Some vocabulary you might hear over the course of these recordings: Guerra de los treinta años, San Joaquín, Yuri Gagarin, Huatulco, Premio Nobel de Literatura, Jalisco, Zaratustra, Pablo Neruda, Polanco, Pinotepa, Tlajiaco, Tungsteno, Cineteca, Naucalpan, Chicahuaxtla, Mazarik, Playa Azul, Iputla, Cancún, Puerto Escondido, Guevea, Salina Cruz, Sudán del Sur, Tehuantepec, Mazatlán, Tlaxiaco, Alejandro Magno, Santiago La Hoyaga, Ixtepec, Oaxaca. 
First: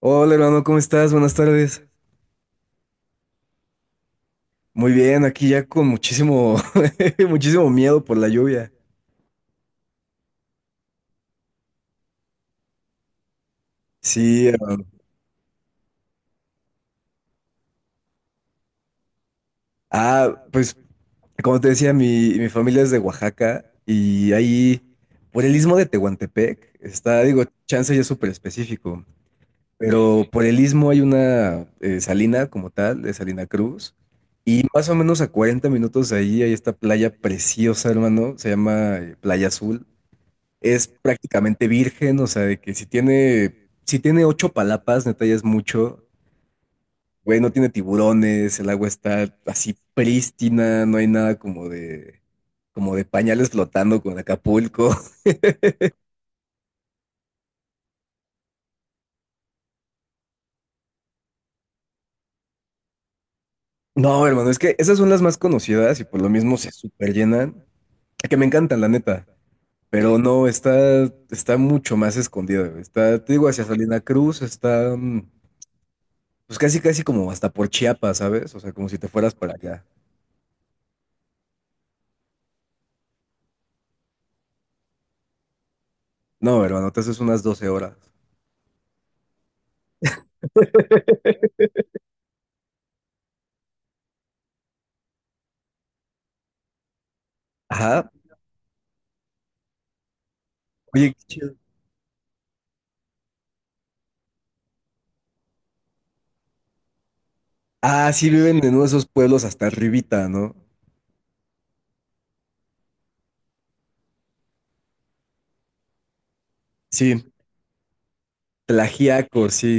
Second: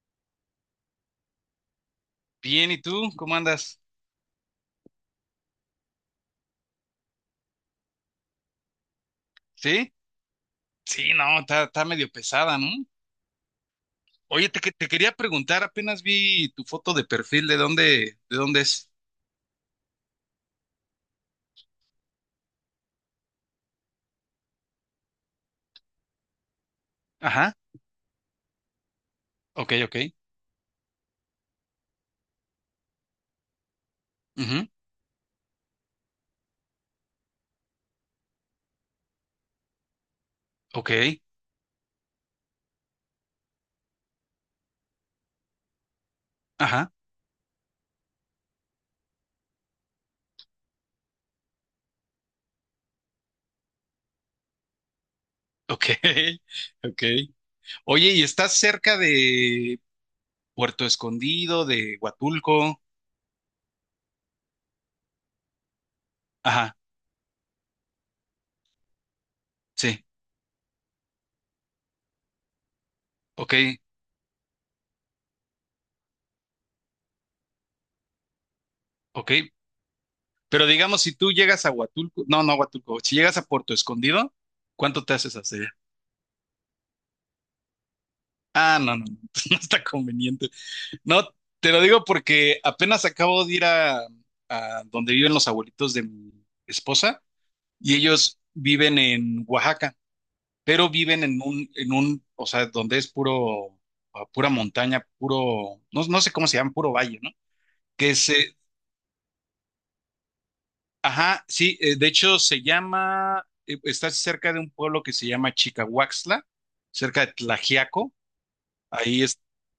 Hola hermano, ¿cómo estás? Buenas tardes. Bien, ¿y tú? ¿Cómo andas? Muy bien, aquí ya con muchísimo, muchísimo miedo por la lluvia. ¿Sí? Sí, no, está medio pesada, ¿no? Sí, Oye, hermano. te quería preguntar, apenas vi tu foto de perfil, ¿de dónde es? Ah, pues como te decía, mi familia es de Oaxaca y ahí por el istmo de Tehuantepec está, digo, Ajá, chance ya es súper específico, ok, ok. pero por el istmo hay una salina como tal, de Salina Cruz, y Ujú, más o menos a 40 minutos de ahí hay esta playa preciosa, hermano, se llama Playa Azul. Es ok, prácticamente virgen, o sea, de que si tiene ocho palapas, neta ya es mucho. ajá, Güey, no tiene tiburones, el agua está así prístina, no hay nada como de pañales flotando con Acapulco. ok, ok. Oye, ¿y estás cerca de Puerto Escondido, de Huatulco? No, hermano, es que esas son las más conocidas y por lo mismo se Ajá, super llenan. Que me encantan, la neta. sí, Pero no, está mucho más escondida, güey. Está, te digo, ok, hacia Salina Cruz, está pues casi, casi como hasta por Chiapas, ¿sabes? O sea, como si te ok. fueras para allá. Pero digamos, si tú llegas a Huatulco, no, no a Huatulco, si llegas a Puerto Escondido, ¿cuánto te haces hacia allá? No, hermano, te haces unas 12 horas. Ah, no, no, no, no está conveniente. No, te lo digo porque apenas acabo de ir a donde viven los abuelitos de mi esposa y Ajá. ellos viven en Oaxaca, pero Oye, viven qué en chido. un, o sea, donde es puro, ah, pura montaña, puro, no, no sé cómo se llama, puro valle, ¿no? Ah, Que sí, sí. se, Viven en uno de esos pueblos hasta arribita, ¿no? ajá, sí, de hecho se llama, está cerca de un pueblo que se llama Chicahuaxtla, cerca Sí, de Tlajiaco, ahí es, Tlajiaco, sí.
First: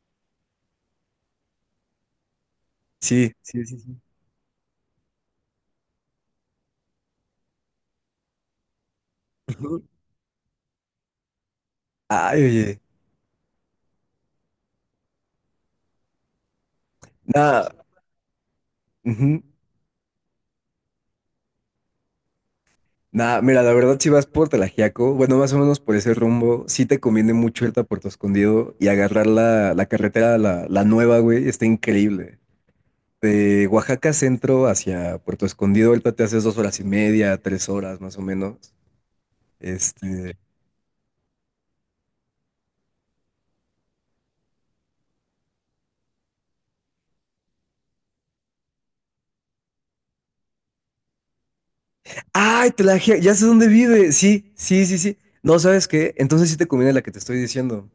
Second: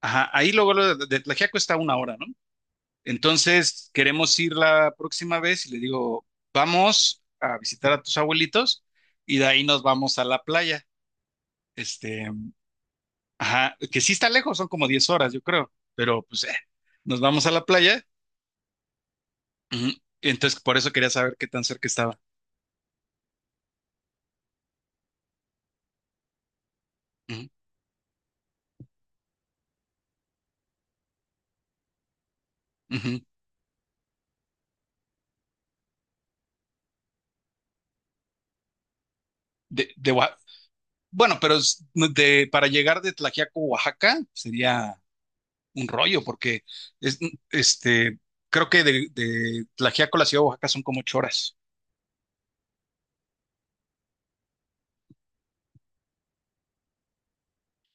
ajá, ahí luego luego de Tlajiaco está a una hora, ¿no? Sí, sí, sí, Entonces, sí. queremos ir la próxima vez y le digo, vamos a visitar a tus abuelitos y de ahí nos Ujú. vamos a la playa. Este, Ay, oye. ajá, que sí está lejos, son como 10 horas, yo creo, pero pues nos vamos a la Nada, playa. ujú. Ujú. Entonces, por eso quería saber qué tan cerca estaba. Nada, mira, la verdad, si vas por Tlajiaco, bueno, más o menos por ese rumbo, sí te conviene Ujú, mucho irte a Puerto Escondido y agarrar la carretera, la nueva, güey, está increíble. ujú. De Oaxaca Centro hacia Puerto Escondido, ahorita te haces 2 horas y media, 3 horas más o menos. De, de Oa- Este, bueno, pero no, para llegar de Tlaxiaco, Oaxaca, sería un rollo, porque es, este, creo que de Tlaxiaco a la ciudad de Oaxaca son como 8 horas. Ay, ya sé dónde vive. Sí, sí, sí, sí. No, ¿sabes qué? Entonces sí te conviene la que te estoy diciendo,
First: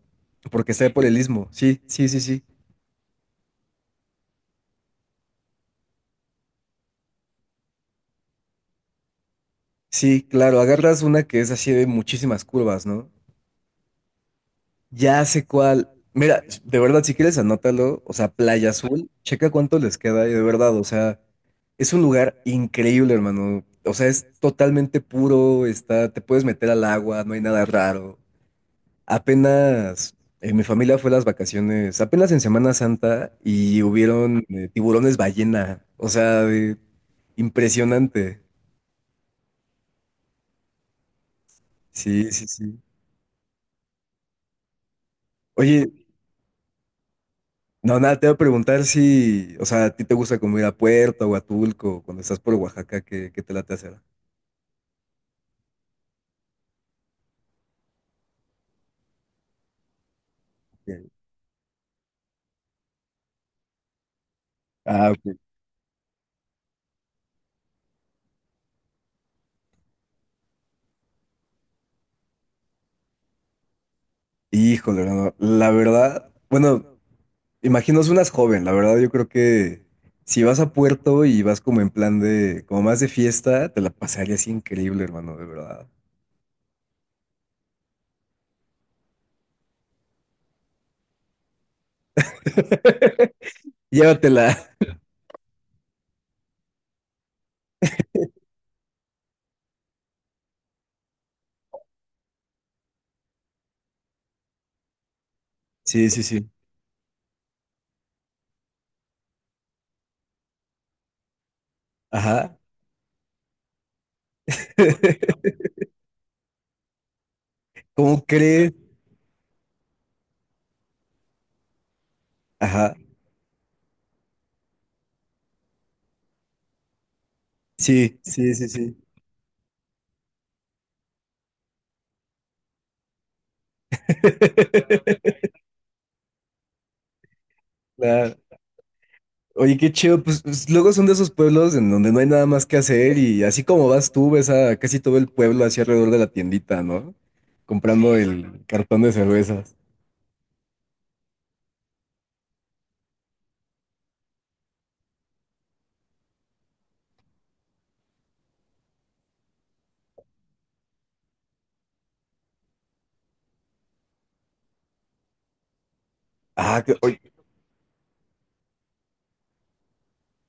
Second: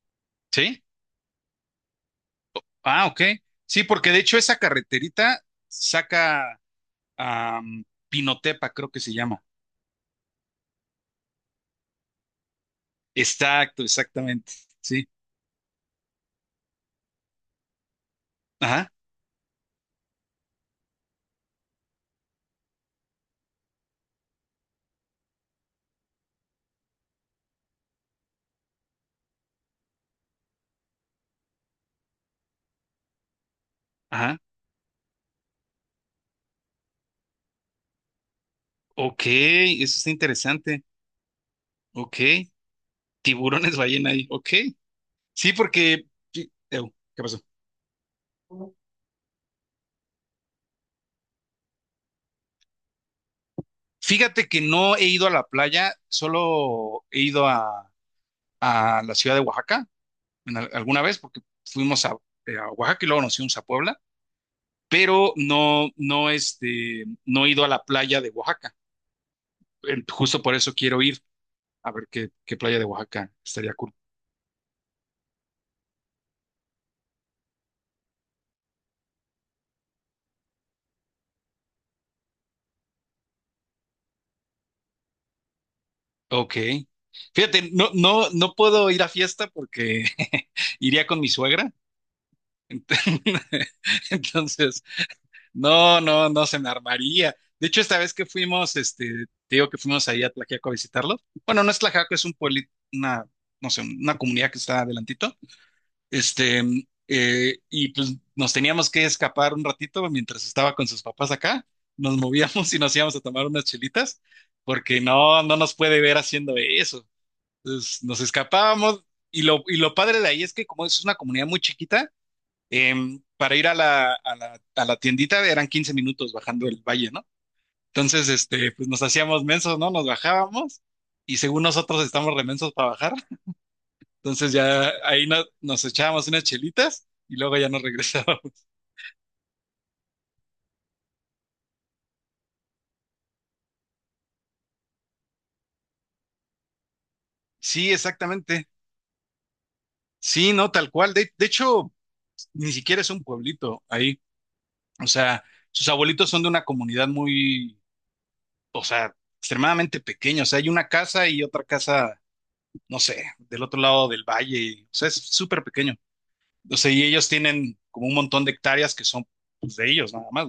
porque ¿Sí? está por el istmo. Sí, sí, sí, sí. Ah, ok. Sí, porque de hecho esa carreterita saca a Pinotepa, creo que se llama. Sí, claro, agarras una que es así de muchísimas curvas, ¿no? Exacto, exactamente. Sí. Ya sé cuál. Mira, de verdad, si quieres, anótalo. O sea, Playa Ajá, Azul, checa cuánto les queda. Y de verdad, o sea, es un lugar increíble, hermano. O sea, es totalmente puro, está, te puedes meter al agua, no hay nada raro. Apenas mi familia fue a las vacaciones, apenas en Semana Santa, y ajá. hubieron tiburones ballena. O sea, impresionante. Ok, eso está interesante. Sí, sí, Ok. sí. Tiburones ballena ahí. Ok. Sí, Oye, porque, sí. Ew, ¿qué pasó? no, nada, te voy a preguntar si, o sea, ¿a ti te gusta como ir a Puerto o a Tulco cuando estás por Oaxaca? ¿Qué te late hacer? Fíjate que no he ido a la playa, solo he ido a la ciudad de Oaxaca alguna Ok. vez porque fuimos a Oaxaca y luego nos fuimos a Puebla, Ah, pero ok. no, no, no he ido a la playa de Oaxaca. Justo por eso quiero ir a ver qué playa de Oaxaca estaría cool. Híjole, no, no, la verdad, bueno. Imagino unas joven, la verdad yo creo que si vas a Puerto y vas como en plan de, como más de fiesta, te la pasarías increíble, hermano, de verdad. Ok. Fíjate, no, no, no puedo ir a fiesta porque iría con mi suegra. Llévatela. Entonces, no, no, no se me armaría. De hecho, esta vez que fuimos, te digo que fuimos ahí a Tlaxiaco a visitarlos. Bueno, no es Tlaxiaco, es un pueblo, una, no sé, una comunidad que está adelantito. Sí, sí, sí. Este, y pues nos teníamos que escapar un ratito mientras estaba con sus papás acá. Nos Ajá. movíamos y nos íbamos a tomar unas chelitas, porque no, no nos puede ver haciendo eso. Entonces nos ¿Cómo crees? escapábamos y lo padre de ahí es que como es una comunidad muy chiquita, Ajá. Para ir a la tiendita eran 15 minutos bajando el valle, ¿no? Sí, Entonces, sí, sí, pues sí. nos hacíamos mensos, ¿no? Nos bajábamos y según nosotros estamos remensos para bajar, entonces ya ahí nos echábamos unas chelitas y luego ya nos Claro. regresábamos. Oye, qué chido, pues, luego son de esos pueblos en donde no hay nada más que hacer y así como vas tú, ves a casi todo el pueblo así alrededor de la tiendita, ¿no? Sí, Comprando el exactamente. cartón de cervezas. Sí, no, tal cual. De hecho, ni siquiera es un pueblito ahí. O sea, sus abuelitos son de una comunidad muy, o sea, extremadamente pequeña. O sea, hay una casa y otra casa, no sé, del otro lado del valle. O sea, es súper pequeño. O Ah, sea, y ellos oye, tienen como un montón de hectáreas que son pues, de ellos nada más,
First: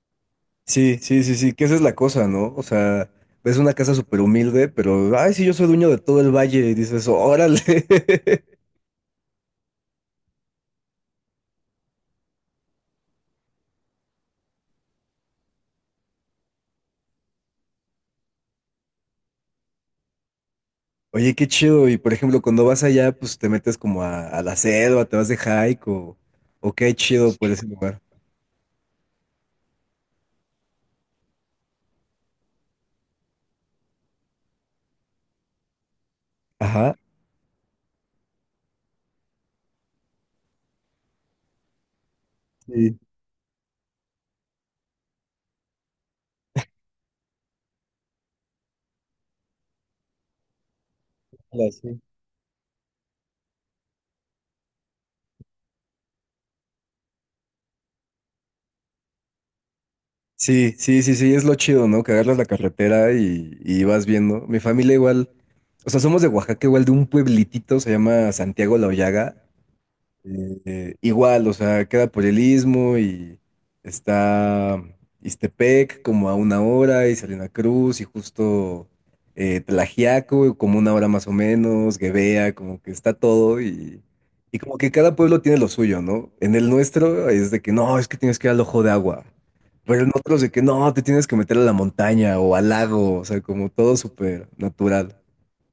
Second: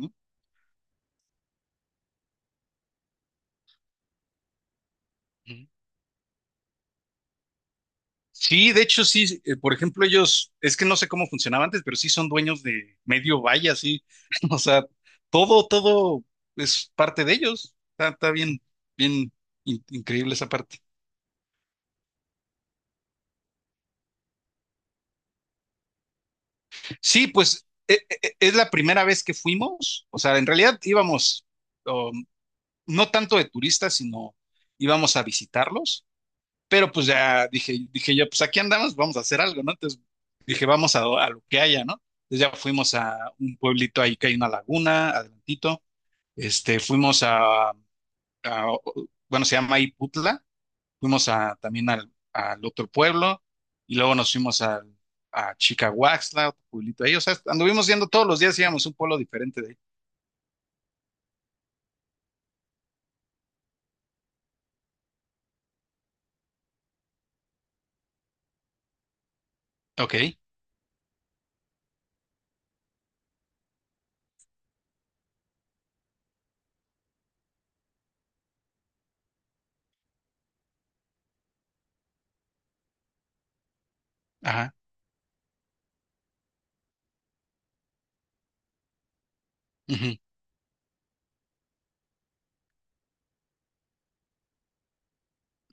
sí, sí, sí, sí, que esa es la cosa, ¿no? O sea, ves una casa súper humilde, pero, ay, sí, yo ¿no? soy dueño de todo el valle, y dices, órale. Sí, de hecho, sí. Por ejemplo, ellos, es que no sé cómo funcionaba antes, pero sí son dueños de medio valle, sí. O sea, todo es parte de ellos. Está bien, bien increíble esa parte. Oye, qué chido. Y por ejemplo, cuando vas allá, pues te metes como a la selva, te vas de hike o qué Sí, chido por ese pues lugar. Es la primera vez que fuimos. O sea, en realidad íbamos, um, no tanto de turistas, sino íbamos a visitarlos. Pero Ajá. pues ya dije, dije yo, pues aquí andamos, vamos a hacer algo, ¿no? Entonces dije, vamos a lo que haya, ¿no? Entonces ya fuimos Sí, a un pueblito ahí que hay una laguna, adelantito. Fuimos a- bueno, se llama Iputla. Fuimos también sí. al otro pueblo y luego nos fuimos a Chicahuaxtla, otro pueblito ahí. O sea, anduvimos yendo todos los días, íbamos a un pueblo diferente de ahí. Sí, sí, sí, sí, es lo chido, ¿no? Que agarras la carretera y vas viendo. Mi familia igual, o sea, somos de Oaxaca, igual de un pueblitito, se llama Santiago La Hoyaga. Ok, Igual, o sea, queda por el istmo y está Ixtepec como a una hora y Salina Cruz y justo Tlaxiaco como una hora más o menos, Guevea, como que está todo y ajá. como que cada pueblo tiene lo suyo, ¿no? En el nuestro es de que no, es que tienes que ir al ojo de agua, pero en Ujú. otros de que no, te tienes que meter a la montaña o al lago, o sea, como todo súper natural.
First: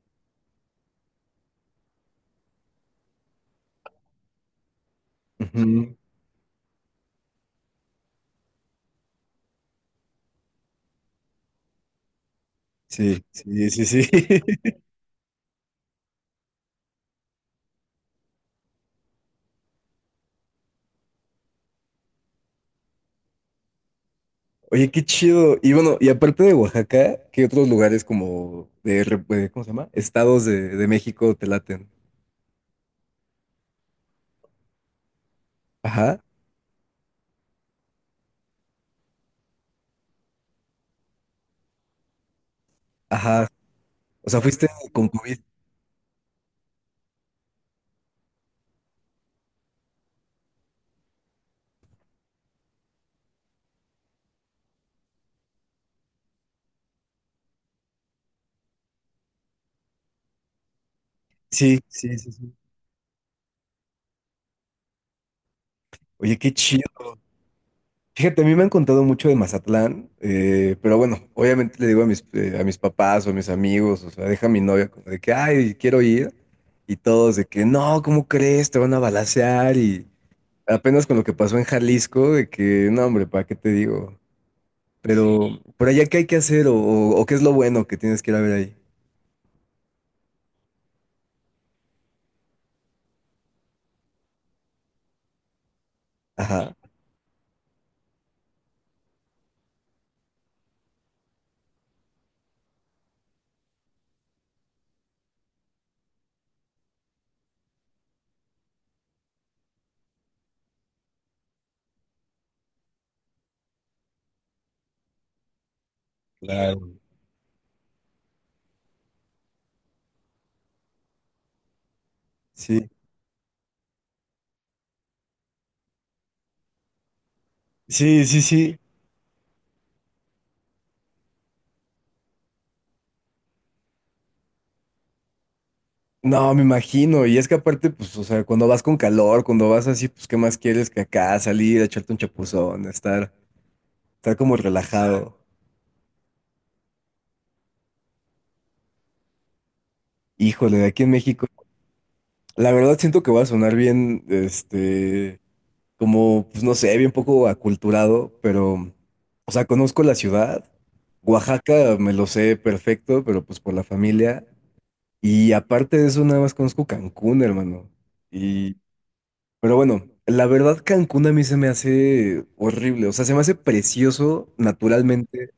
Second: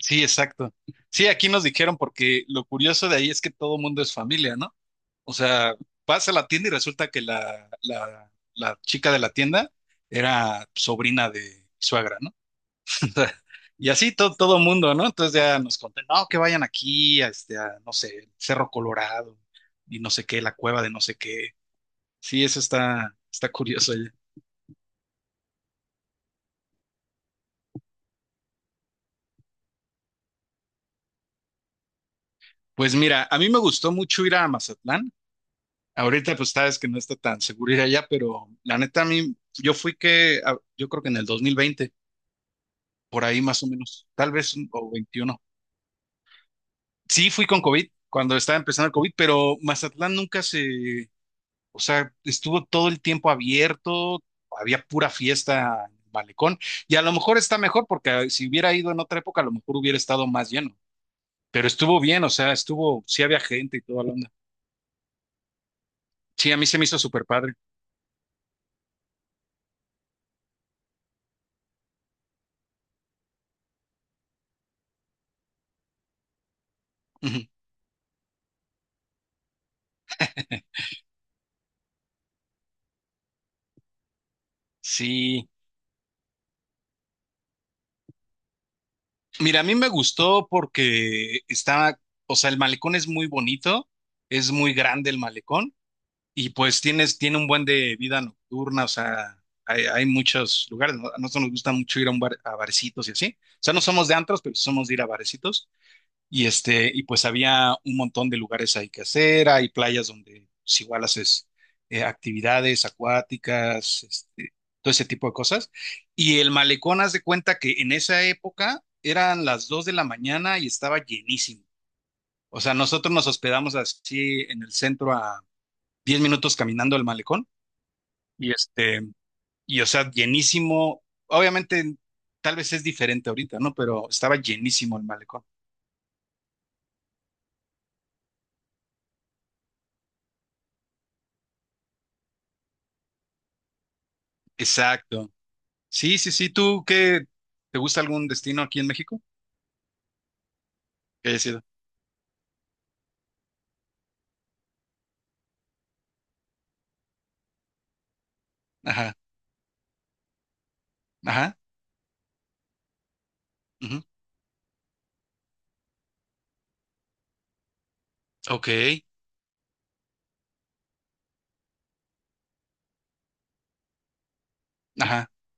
Sí, exacto. Sí, aquí nos dijeron porque lo curioso de ahí es que todo mundo es familia, ¿no? O sea, Ujú. vas a la tienda y resulta que la chica de la tienda era sobrina de mi suegra, ¿no? Sí, sí, sí, Y sí. así todo mundo, ¿no? Entonces ya nos conté, no, que vayan aquí, a este, a, no sé, el Cerro Colorado y no sé qué, la cueva de no sé qué. Sí, eso está, está curioso ya. Oye, qué chido. Y bueno, y aparte de Oaxaca, ¿qué otros lugares como de, ¿cómo se llama? Estados de México te laten. Pues mira, a mí me gustó mucho ir a Mazatlán. Ajá, Ahorita pues sabes que no está tan seguro ir allá, pero la neta a mí, yo creo que en el 2020, por ahí ajá. más o menos, O tal sea, vez fuiste o con COVID. 21. Sí, fui con COVID cuando estaba empezando el COVID, pero Mazatlán nunca se, o sea, estuvo todo el tiempo abierto, había pura fiesta en el malecón, y a lo mejor está mejor porque si hubiera ido en otra época, a lo mejor hubiera estado más lleno, pero Sí, estuvo sí, bien, o sí, sea, sí. estuvo, sí había gente y toda la onda. Oye, qué Sí, a mí se chido. me hizo súper padre. Fíjate, a mí me han contado mucho de Mazatlán, pero bueno, obviamente le digo a mis papás o a mis amigos, o sea, deja a mi novia como de que, ay, quiero ir. Y todos de Ujú. que, no, ¿cómo crees? Te van a balacear y... Apenas con lo que pasó en Jalisco, de que, no, hombre, ¿para qué te digo? Pero, Sí, ¿por allá qué hay que hacer o, o qué es lo bueno que tienes que ir a ver ahí? mira, a mí me gustó porque estaba, o sea, el malecón es muy bonito, es muy grande el malecón. Y Ajá, pues tiene un buen de vida nocturna, o sea, hay muchos lugares, ¿no? A nosotros nos gusta mucho ir a barecitos y así. O sea, no somos de antros, pero sí somos de ir a barecitos. Y pues había un montón de lugares ahí que hacer, hay playas donde pues, igual haces actividades acuáticas, todo ese tipo de cosas. Y el claro. malecón, haz de cuenta que en esa época eran las 2 de la mañana y estaba llenísimo. O sea, Sí, nosotros nos hospedamos así en el centro a 10 minutos caminando al malecón sí, sí, y sí. este, y o sea, llenísimo. Obviamente, tal vez es diferente ahorita, ¿no? Pero estaba llenísimo el malecón. No, me imagino. Y es que aparte, pues, o sea, cuando vas con calor, cuando vas así, pues, ¿qué más quieres que acá salir, echarte un chapuzón, estar como Exacto. relajado? Sí, sí, sí. ¿Tú qué? ¿Te gusta algún destino aquí en México? Híjole, de aquí en Que haya México. sido. La verdad siento que va a sonar bien, como, pues, no sé, bien poco aculturado, pero, Ajá, o sea, conozco la ciudad. ajá. Oaxaca me lo sé perfecto, pero pues por la Ujú, familia. Y aparte de eso, nada más conozco Cancún, hermano. ok. Y, pero bueno, la verdad Cancún a mí se me hace horrible, o sea, se me hace precioso Ajá, naturalmente,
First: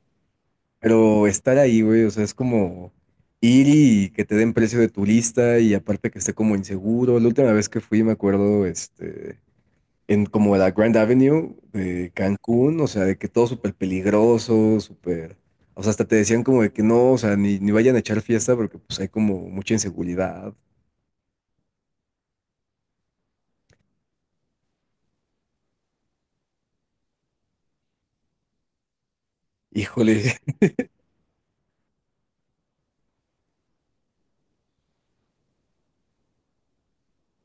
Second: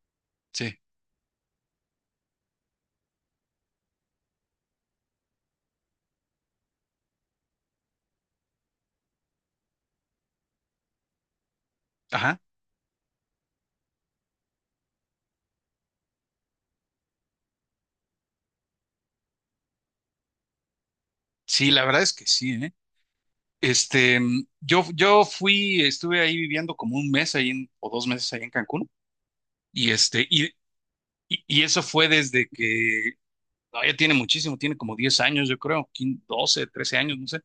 sí. pero estar ahí, güey, o sea, es como ir y que te den precio de turista y aparte que esté como inseguro. La última vez que fui, me acuerdo, en como la Grand Avenue de Ajá. Cancún, o sea, de que todo súper peligroso, súper... O sea, hasta te decían como de que no, o sea, ni vayan a echar fiesta porque pues hay como mucha inseguridad. Sí, la verdad es que sí, ¿eh? Yo fui, estuve ahí viviendo como un mes ahí o 2 meses ahí en Cancún. Y este, Híjole, y, y eso fue desde que no, ya tiene muchísimo, tiene como 10 años, yo creo, 15, 12, 13 años, no sé.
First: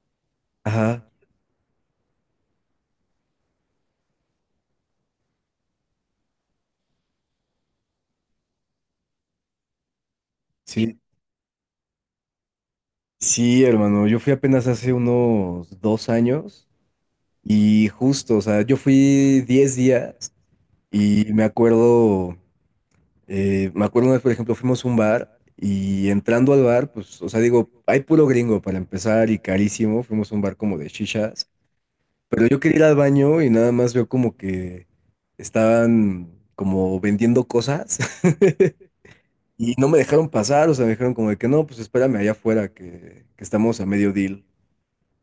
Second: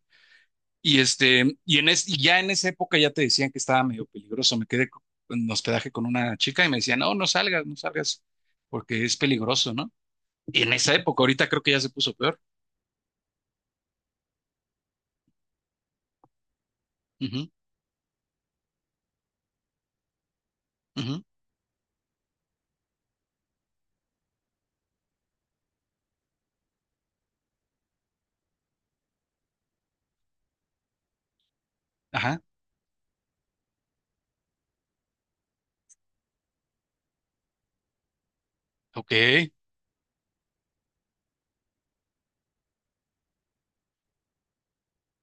Y ajá, este, y en es, y ya en esa época ya te decían que estaba medio peligroso. Me quedé en hospedaje con una chica y me decía, no, no salgas, no salgas, porque es peligroso, ¿no? Y en esa sí, época, ahorita creo que ya se puso peor. sí, hermano, yo fui apenas hace unos 2 años Ujú, y justo, o sea, yo fui 10 días ujú, y me acuerdo una vez, por ejemplo, fuimos a un bar y entrando al bar, pues, o sea, digo, hay puro gringo para empezar y carísimo, fuimos a un bar como de chichas, ajá, pero yo quería ir al baño y nada más veo como que estaban como vendiendo cosas. ok, Y no me dejaron pasar, o sea, me dijeron como de que no, pues espérame allá afuera, que estamos a medio deal.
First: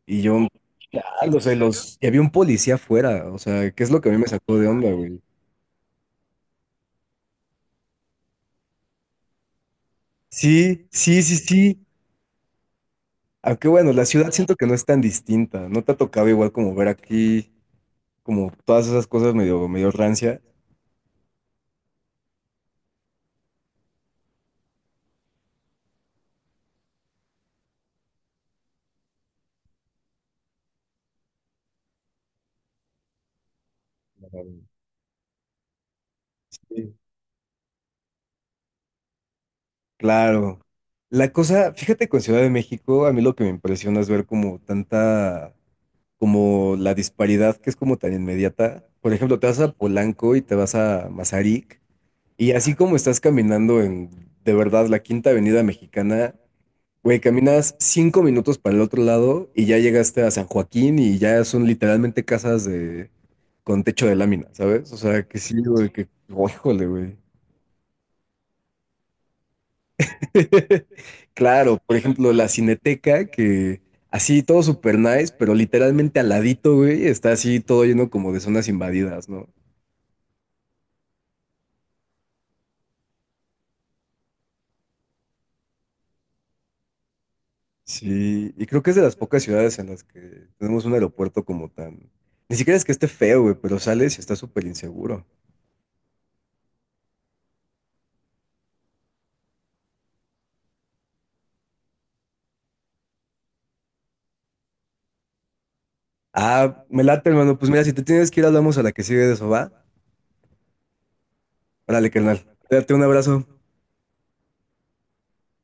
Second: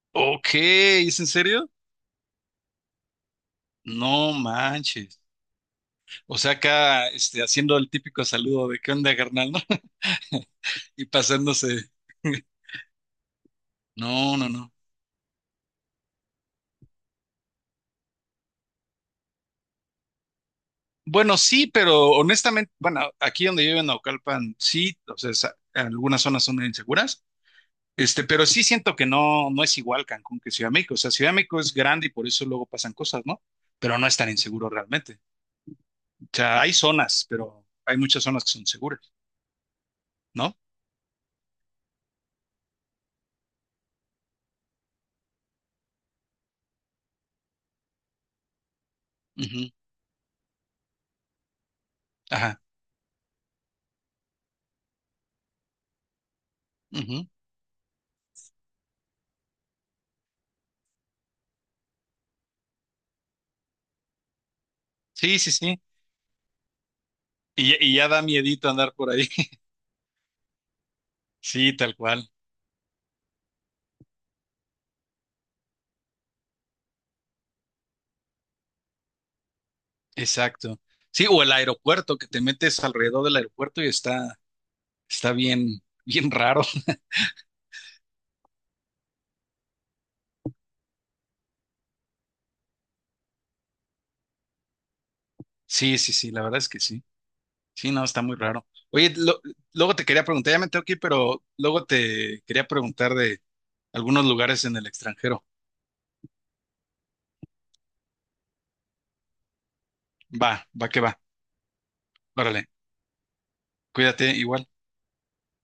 Y yo, ok, ¿es en chale, o sea, serio? Y había un policía afuera, o sea, ¿qué es lo que a mí me No sacó de onda, manches. güey? O sea, acá, haciendo el típico saludo de ¿qué onda, carnal?, ¿no? Sí, Y sí, sí, sí. pasándose. Aunque bueno, la ciudad No, no, siento que no. no es tan distinta, no te ha tocado igual como ver aquí, como todas esas cosas medio, medio rancia. Bueno, sí, pero honestamente, bueno, aquí donde yo vivo en Naucalpan, sí, o sea, algunas zonas son inseguras, pero sí siento que no, no es igual Cancún que Ciudad de México. O sea, Ciudad de México es grande y por eso luego pasan cosas, ¿no? Pero no es tan inseguro realmente. O sea, hay Sí. zonas, pero hay muchas zonas que son seguras, ¿no? Claro. La cosa, fíjate con Ciudad de México, a mí lo que me impresiona es ver como tanta, como la disparidad que es como tan inmediata. Por ejemplo, te vas a Ujú, Polanco y te vas a Mazarik y ajá. así como estás caminando en, de verdad, la Quinta Avenida Mexicana, güey, Ujú. caminas 5 minutos para el otro lado y ya llegaste a San Joaquín y ya son literalmente casas de, con techo de lámina, ¿sabes? O sea, que Sí, sí, sí, sí. güey, que, oh, híjole, güey. Y ya, y ya da miedito andar por ahí. Sí, Claro, por tal cual. ejemplo, la Cineteca, que así todo super nice, pero literalmente al ladito, güey, está así todo lleno como de zonas invadidas, ¿no? Exacto. Sí, o el aeropuerto, que te metes alrededor del aeropuerto y está, está bien, bien raro. Sí, y creo que es de las pocas ciudades en las que tenemos un aeropuerto como tan... Ni siquiera es que esté feo, güey, pero sales y está súper inseguro. Sí, sí, sí, la verdad es que sí. Sí, no, está muy raro. Oye, luego te quería preguntar, ya me tengo que ir, pero luego te quería preguntar de algunos lugares en el extranjero. Ah, me late, hermano. Pues mira, si te tienes que ir, hablamos a la que sigue de eso, ¿va? Va, va que va. Órale, carnal. Órale, Date un abrazo. cuídate, igual.